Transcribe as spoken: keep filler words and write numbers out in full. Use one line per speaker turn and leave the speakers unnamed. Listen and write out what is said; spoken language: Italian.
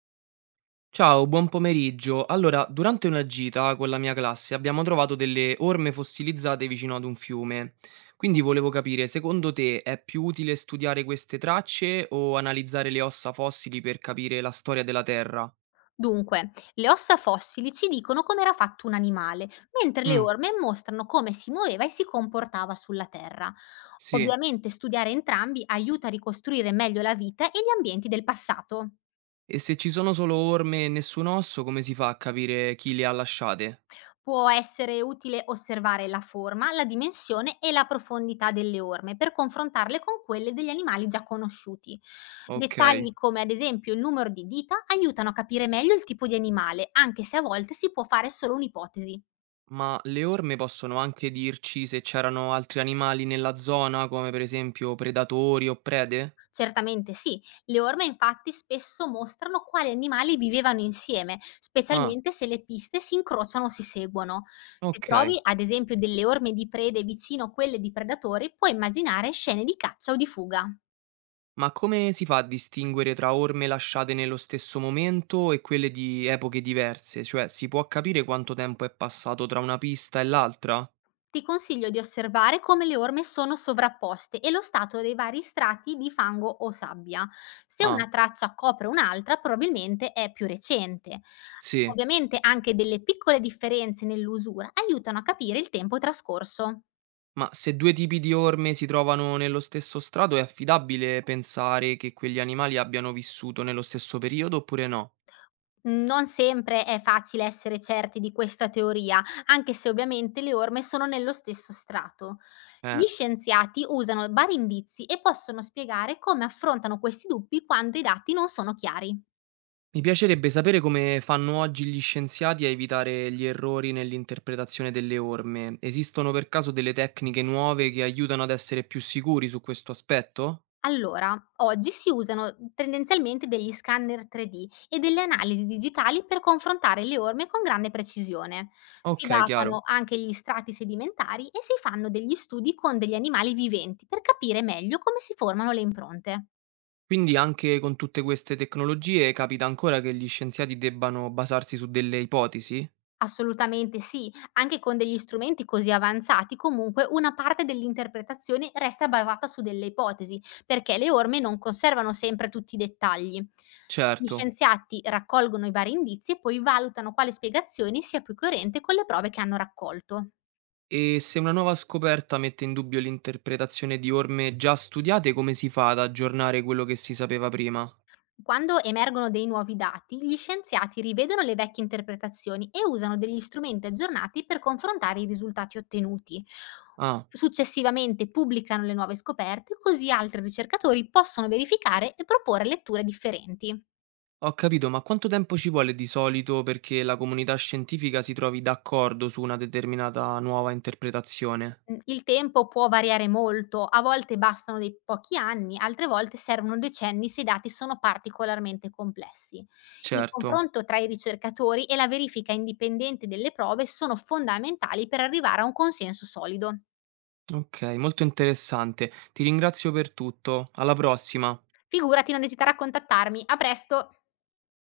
Ciao, buon pomeriggio. Allora, durante una gita con la mia classe abbiamo trovato delle orme fossilizzate vicino ad un fiume. Quindi volevo capire, secondo te è più utile studiare queste tracce o analizzare le ossa fossili per capire la storia della Terra?
Dunque, le ossa fossili ci dicono com'era fatto un animale, mentre le
Mm,
orme mostrano come si muoveva e si comportava sulla Terra.
sì.
Ovviamente studiare entrambi aiuta a ricostruire meglio la vita e gli ambienti del passato.
E se ci sono solo orme e nessun osso, come si fa a capire chi le ha lasciate?
Può essere utile osservare la forma, la dimensione e la profondità delle orme per confrontarle con quelle degli animali già conosciuti.
Ok.
Dettagli come ad esempio il numero di dita aiutano a capire meglio il tipo di animale, anche se a volte si può fare solo un'ipotesi.
Ma le orme possono anche dirci se c'erano altri animali nella zona, come per esempio predatori o prede?
Certamente sì, le orme infatti spesso mostrano quali animali vivevano insieme,
Ah,
specialmente se le piste si incrociano o si seguono. Se
ok.
trovi ad esempio delle orme di prede vicino a quelle di predatori, puoi immaginare scene di caccia o di fuga.
Ma come si fa a distinguere tra orme lasciate nello stesso momento e quelle di epoche diverse? Cioè, si può capire quanto tempo è passato tra una pista e l'altra?
Ti consiglio di osservare come le orme sono sovrapposte e lo stato dei vari strati di fango o sabbia. Se una
Ah,
traccia copre un'altra, probabilmente è più recente.
sì.
Ovviamente anche delle piccole differenze nell'usura aiutano a capire il tempo trascorso.
Ma se due tipi di orme si trovano nello stesso strato, è affidabile pensare che quegli animali abbiano vissuto nello stesso periodo oppure no?
Non sempre è facile essere certi di questa teoria, anche se ovviamente le orme sono nello stesso strato. Gli
Eh.
scienziati usano vari indizi e possono spiegare come affrontano questi dubbi quando i dati non sono chiari.
Mi piacerebbe sapere come fanno oggi gli scienziati a evitare gli errori nell'interpretazione delle orme. Esistono per caso delle tecniche nuove che aiutano ad essere più sicuri su questo aspetto?
Allora, oggi si usano tendenzialmente degli scanner tre D e delle analisi digitali per confrontare le orme con grande precisione. Si
Ok, chiaro.
datano anche gli strati sedimentari e si fanno degli studi con degli animali viventi per capire meglio come si formano le impronte.
Quindi anche con tutte queste tecnologie capita ancora che gli scienziati debbano basarsi su delle ipotesi?
Assolutamente sì, anche con degli strumenti così avanzati comunque una parte dell'interpretazione resta basata su delle ipotesi, perché le orme non conservano sempre tutti i dettagli. Gli
Certo.
scienziati raccolgono i vari indizi e poi valutano quale spiegazione sia più coerente con le prove che hanno raccolto.
E se una nuova scoperta mette in dubbio l'interpretazione di orme già studiate, come si fa ad aggiornare quello che si sapeva prima?
Quando emergono dei nuovi dati, gli scienziati rivedono le vecchie interpretazioni e usano degli strumenti aggiornati per confrontare i risultati ottenuti.
Ah.
Successivamente pubblicano le nuove scoperte, così altri ricercatori possono verificare e proporre letture differenti.
Ho capito, ma quanto tempo ci vuole di solito perché la comunità scientifica si trovi d'accordo su una determinata nuova interpretazione?
Mhmm, il tempo può variare molto: a volte bastano dei pochi anni, altre volte servono decenni se i dati sono particolarmente complessi. Il
Certo.
confronto tra i ricercatori e la verifica indipendente delle prove sono fondamentali per arrivare a un consenso solido.
Ok, molto interessante. Ti ringrazio per tutto. Alla prossima.
Figurati, non esitare a contattarmi. A presto!